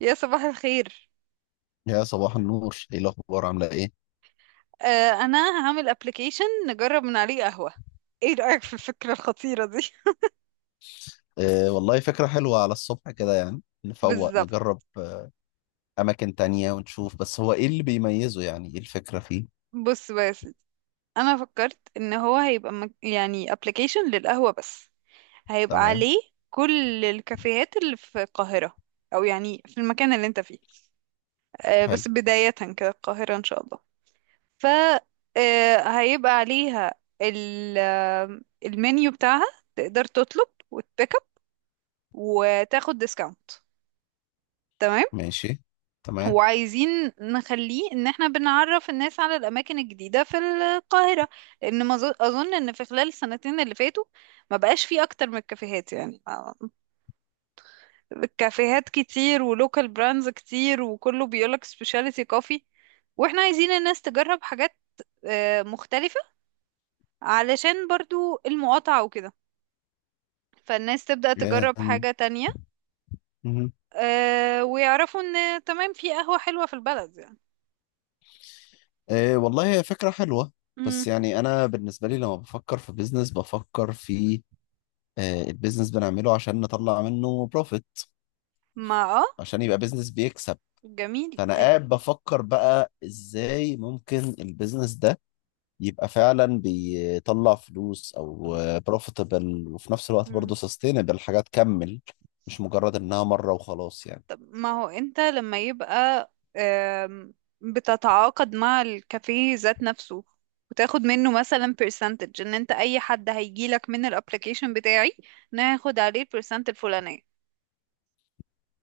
يا صباح الخير. يا صباح النور، ايه الاخبار؟ عامله ايه؟ انا هعمل ابلكيشن نجرب من عليه قهوة. ايه رأيك في الفكرة الخطيرة دي؟ آه والله فكره حلوه على الصبح كده، يعني نفوق بالظبط. نجرب. اماكن تانية ونشوف. بس هو ايه اللي بيميزه؟ يعني ايه الفكره فيه؟ بص بقى يا سيدي، انا فكرت ان هو هيبقى يعني ابلكيشن للقهوة بس، هيبقى تمام. عليه كل الكافيهات اللي في القاهرة، او يعني في المكان اللي انت فيه. حلو. بس بداية كده القاهرة ان شاء الله. ف هيبقى عليها ال... آه، المنيو بتاعها. تقدر تطلب وتبيك اب، وتاخد ديسكاونت. ماشي. تمام. وعايزين نخليه ان احنا بنعرف الناس على الاماكن الجديدة في القاهرة، لان ما ظ- اظن ان في خلال السنتين اللي فاتوا ما بقاش فيه اكتر من الكافيهات، يعني الكافيهات كتير، ولوكال براندز كتير، وكله بيقولك سبيشاليتي كوفي. واحنا عايزين الناس تجرب حاجات مختلفة، علشان برضو المقاطعة وكده، فالناس تبدأ تجرب آم، حاجة تانية. مهم. ويعرفوا ان تمام في قهوة حلوة في البلد يعني. آه والله هي فكره حلوه. مم. بس يعني انا بالنسبه لي لما بفكر في بيزنس، بفكر في البيزنس بنعمله عشان نطلع منه بروفيت، ما اه عشان يبقى بيزنس بيكسب. جميل. فانا قاعد بفكر بقى ازاي ممكن البيزنس ده يبقى فعلا بيطلع فلوس او بروفيتبل، وفي نفس الوقت مم. برضه سستينبل، حاجه تكمل، مش مجرد انها مره وخلاص يعني. طب ما هو انت لما يبقى بتتعاقد مع الكافيه ذات نفسه، وتاخد منه مثلا percentage، ان انت اي حد هيجيلك من الابليكيشن بتاعي ناخد عليه البرسنت الفلانية.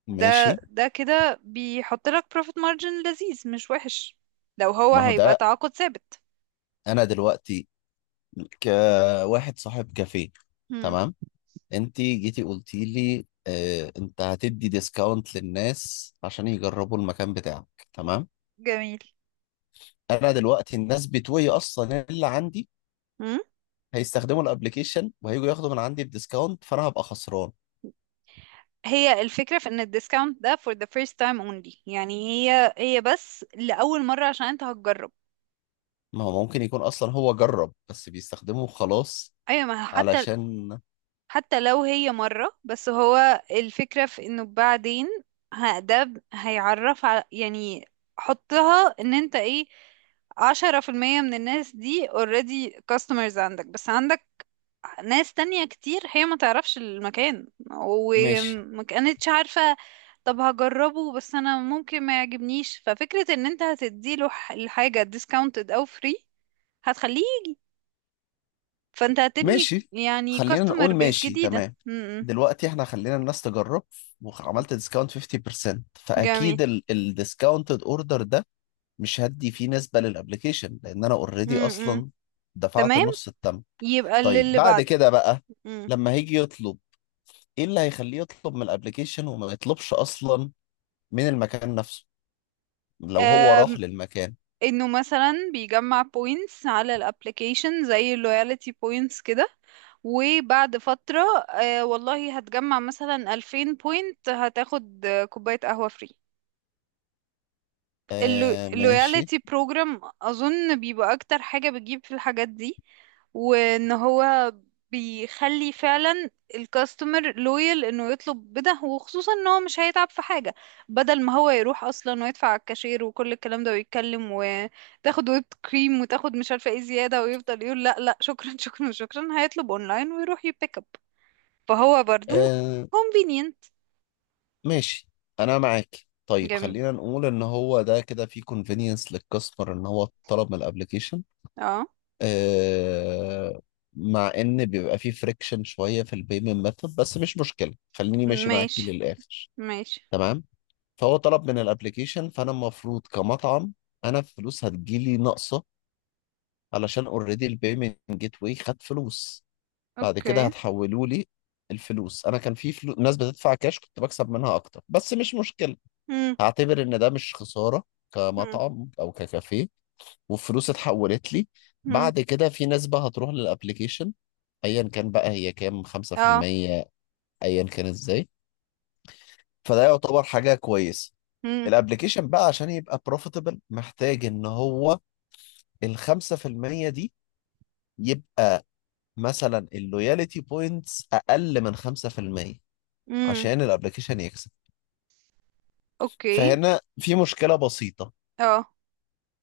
ده ماشي. ده كده بيحط لك profit margin لذيذ مش وحش، لو هو ما هو هيبقى ده، تعاقد ثابت. انا دلوقتي كواحد صاحب كافيه، مم. تمام. انت جيتي قلتي لي اه انت هتدي ديسكاونت للناس عشان يجربوا المكان بتاعك، تمام. جميل. انا دلوقتي الناس بتوعي اصلا اللي عندي مم. هيستخدموا الابليكيشن وهيجوا ياخدوا من عندي الديسكاونت، فانا هبقى خسران. هي الفكرة في ان الديسكاونت ده for the first time only، يعني هي بس لأول مرة عشان انت هتجرب. ما هو ممكن يكون اصلا هو جرب، بس بيستخدمه خلاص، ايوه ما هو حتى، علشان. حتى لو هي مرة بس، هو الفكرة في انه بعدين هيعرف على يعني. حطها ان انت ايه، 10% من الناس دي already customers عندك، بس عندك ناس تانية كتير هي ما تعرفش المكان ماشي. وما كانتش عارفة. طب هجربه، بس انا ممكن ما يعجبنيش، ففكرة ان انت الحاجة discounted او free هتخليه، فانت هتبني ماشي يعني خلينا customer نقول base ماشي جديدة تمام. م. دلوقتي احنا خلينا الناس تجرب، وعملت ديسكاونت 50%، جميل. فاكيد الديسكاونتد اوردر ده مش هدي فيه نسبة للابليكيشن، لان انا اوريدي امم. اصلا دفعت تمام. النص التم. يبقى اللي طيب اللي بعد بعده. كده بقى امم. لما هيجي يطلب، ايه اللي هيخليه يطلب من الابليكيشن وما يطلبش اصلا من المكان نفسه لو هو راح أم، للمكان؟ انه مثلا بيجمع بوينتس على الابلكيشن زي اللويالتي بوينتس كده، وبعد فترة والله هتجمع مثلا 2000 بوينت، هتاخد كوباية قهوة فري. آه ماشي. اللويالتي بروجرام اظن بيبقى اكتر حاجة بتجيب في الحاجات دي، وان هو بيخلي فعلا الكاستمر لويال انه يطلب بده، وخصوصا ان هو مش هيتعب في حاجة. بدل ما هو يروح اصلا ويدفع على الكاشير وكل الكلام ده، ويتكلم وتاخد ويب كريم، وتاخد مش عارفة ايه زيادة، ويفضل يقول لا لا شكرا شكرا شكرا، هيطلب اونلاين ويروح يبيك اب، فهو برضو آه convenient. ماشي، انا معاك. طيب جميل. خلينا نقول ان هو ده كده في convenience للكاستمر ان هو طلب من الابليكيشن. اه. آه، مع ان بيبقى في فريكشن شويه في البيمنت ميثود، بس مش مشكله، خليني ماشي معاكي ماشي للاخر. ماشي. تمام. فهو طلب من الابليكيشن، فانا المفروض كمطعم انا الفلوس هتجيلي ناقصه، علشان اوريدي البيمنت جيت واي خد فلوس، بعد كده اوكي. هتحولوا لي الفلوس. انا كان في ناس بتدفع كاش كنت بكسب منها اكتر، بس مش مشكله، هعتبر ان ده مش خسارة مم. كمطعم او ككافيه. والفلوس اتحولت لي، مم. بعد كده في نسبة هتروح للابليكيشن، ايا كان بقى هي كام، اه. 5%، ايا كان ازاي. فده يعتبر حاجة كويسة. مم. الابليكيشن بقى عشان يبقى بروفيتبل محتاج ان هو ال 5% دي يبقى مثلا اللويالتي بوينتس اقل من 5% مم. عشان الابليكيشن يكسب. اوكي. فهنا في مشكلة بسيطة، اه.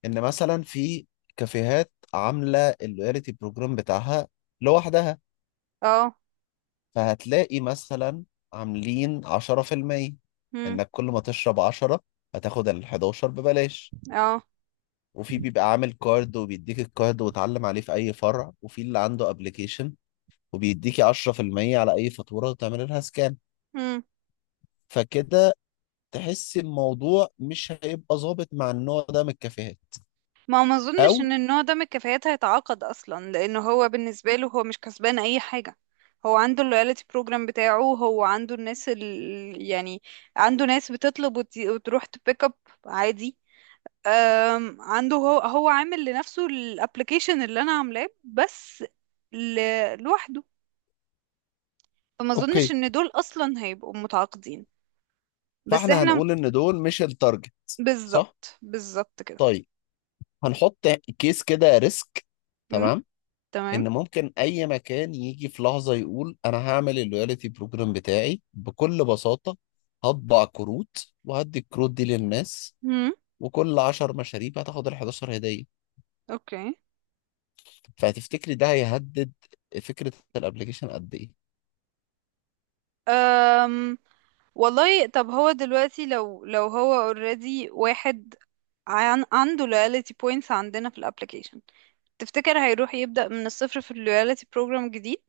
ان مثلا في كافيهات عامله اللويالتي بروجرام بتاعها لوحدها، اه. فهتلاقي مثلا عاملين 10%، مم. انك كل ما تشرب 10 هتاخد ال 11 ببلاش. اه. وفي بيبقى عامل كارد وبيديك الكارد وتعلم عليه في اي فرع، وفي اللي عنده ابلكيشن وبيديكي 10% على اي فاتوره وتعمل لها سكان. مم. فكده تحس الموضوع مش هيبقى ظابط مع النوع ده من الكافيهات. ما هو ما اظنش ان او النوع ده من الكفايات هيتعاقد اصلا، لانه هو بالنسبه له هو مش كسبان اي حاجه. هو عنده اللويالتي بروجرام بتاعه، هو عنده الناس يعني عنده ناس بتطلب وتروح تبيك اب عادي. عنده هو عامل لنفسه الابلكيشن اللي انا عاملاه، بس ل... لوحده، فما اظنش اوكي. ان دول اصلا هيبقوا متعاقدين. بس فاحنا احنا، هنقول ان دول مش التارجت. صح. بالظبط بالظبط كده. طيب هنحط كيس كده ريسك، امم. تمام، تمام. ان ممكن اي مكان يجي في لحظه يقول انا هعمل اللويالتي بروجرام بتاعي بكل بساطه، هطبع كروت وهدي الكروت دي للناس، امم. وكل 10 مشاريب هتاخد ال 11 هديه. اوكي. فهتفتكري ده هيهدد فكره الابلكيشن قد ايه؟ أم والله طب هو دلوقتي، لو هو already واحد عنده loyalty points عندنا في الابليكيشن، تفتكر هيروح يبدأ من الصفر في loyalty program جديد؟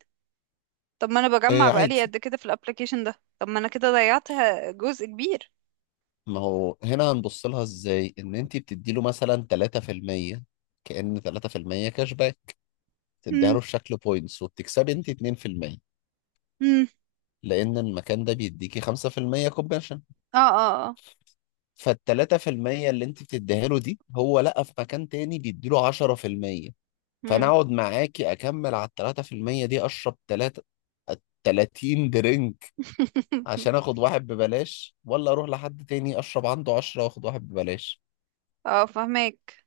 طب ما انا بجمع آه بقالي عادي. قد كده في الابليكيشن ده، طب ما انا كده ضيعت جزء كبير. ما هو هنا هنبص لها ازاي ان انت بتدي له مثلا 3%، كأن 3% كاش باك تديها امم. له في شكل بوينتس، وبتكسبي انت 2%، امم. لأن المكان ده بيديكي 5% كومباشن. اه. اه. اه. فالتلاتة في المية اللي أنت بتديها له دي هو لقى في مكان تاني بيديله 10%، فأنا امم. أقعد معاكي أكمل على التلاتة في المية دي، أشرب تلاتة، 30 درينك عشان آخد واحد ببلاش، ولا أروح لحد تاني أشرب عنده 10 وآخد واحد ببلاش. اه فهمك.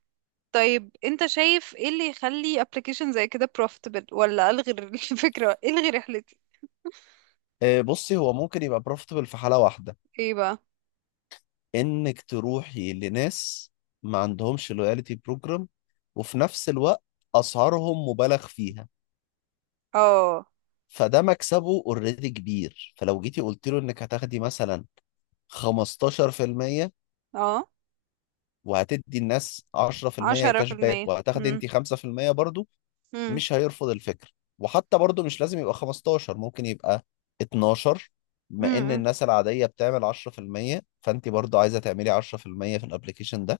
طيب انت شايف ايه اللي يخلي ابلكيشن زي كده profitable؟ ولا الغي الفكرة، الغي رحلتي. آه، بصي، هو ممكن يبقى بروفيتبل في حالة واحدة، ايه بقى؟ إنك تروحي لناس ما عندهمش لويالتي بروجرام، وفي نفس الوقت أسعارهم مبالغ فيها، اه. فده مكسبه اوريدي كبير. فلو جيتي قلت له انك هتاخدي مثلا 15%، اه. وهتدي الناس 10% عشرة كاش في باك المية وهتاخدي مم. انت 5% برضو، مم. مش هيرفض الفكرة. وحتى برضو مش لازم يبقى 15، ممكن يبقى 12. بما ان مم. الناس العادية بتعمل 10%، فانت برضو عايزة تعملي 10% في المية في الابليكيشن ده،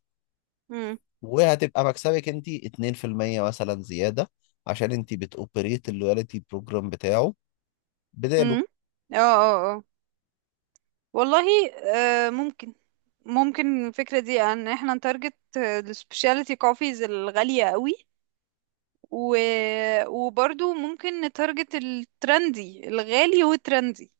مم. وهتبقى مكسبك انت 2% مثلا زيادة، عشان انت بتوبريت اللويالتي بروجرام بتاعه بداله. مم. اه. اه. اه. والله. آه ممكن الفكرة دي ان احنا نتارجت السبيشاليتي كوفيز الغالية قوي، و... وبرضو ممكن نتارجت الترندي الغالي والترندي،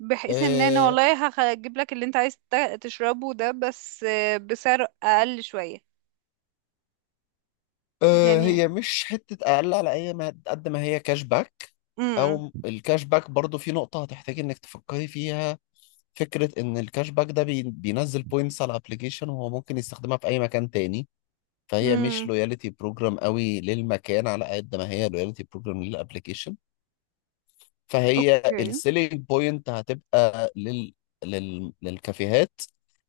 بحيث ان انا آه، والله هجيب لك اللي انت عايز تشربه ده، بس بسعر اقل شوية أه يعني. هي مش حتة أقل على أي ما قد ما هي كاش باك. امم. أو الكاش باك برضو في نقطة هتحتاج إنك تفكري فيها، فكرة إن الكاش باك ده بينزل بوينتس على الأبليكيشن، وهو ممكن يستخدمها في أي مكان تاني، فهي مش امم. لويالتي بروجرام قوي للمكان على قد ما هي لويالتي بروجرام للأبليكيشن. فهي اوكي. السيلينج بوينت هتبقى لل... للكافيهات،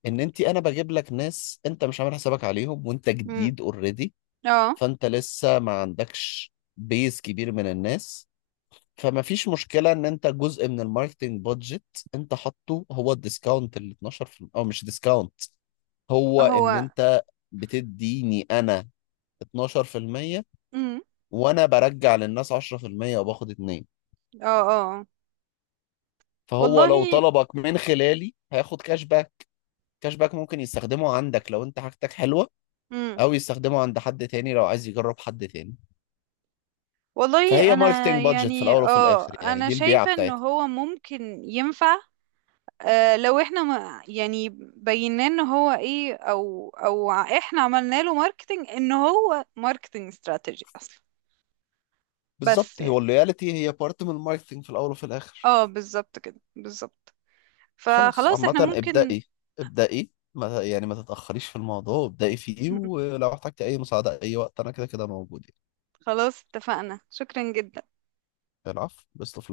إن أنت أنا بجيب لك ناس أنت مش عامل حسابك عليهم وأنت امم. جديد already. اه. فانت لسه ما عندكش بيز كبير من الناس. فما فيش مشكلة ان انت جزء من الماركتنج بادجت انت حاطه هو الديسكاونت ال 12%، او مش ديسكاونت، هو ان هو. انت بتديني انا 12%، امم. وانا برجع للناس 10% وباخد 2. اه. اه. فهو لو والله. طلبك من خلالي هياخد كاش باك. كاش باك ممكن يستخدمه عندك لو انت حاجتك حلوة، امم. او يستخدمه عند حد تاني لو عايز يجرب حد تاني. والله فهي انا ماركتنج بادجت في يعني الاول وفي الاخر يعني، انا دي البيعة شايفة ان بتاعتها. هو ممكن ينفع. لو احنا ما يعني بينا ان هو ايه، او احنا عملنا له ماركتنج، ان هو ماركتنج استراتيجي اصلا. بس بالظبط، هو يعني اللويالتي هي بارت من الماركتينج في الاول وفي الاخر. اه بالظبط كده بالظبط. خلاص فخلاص عامه، احنا ممكن. ابدأي. ابدأي، ما يعني ما تتأخريش في الموضوع، ابدأي فيه. ولو احتجتي اي مساعدة اي وقت انا كده كده موجود يعني. خلاص اتفقنا، شكرا جدا. العفو، بيست اوف.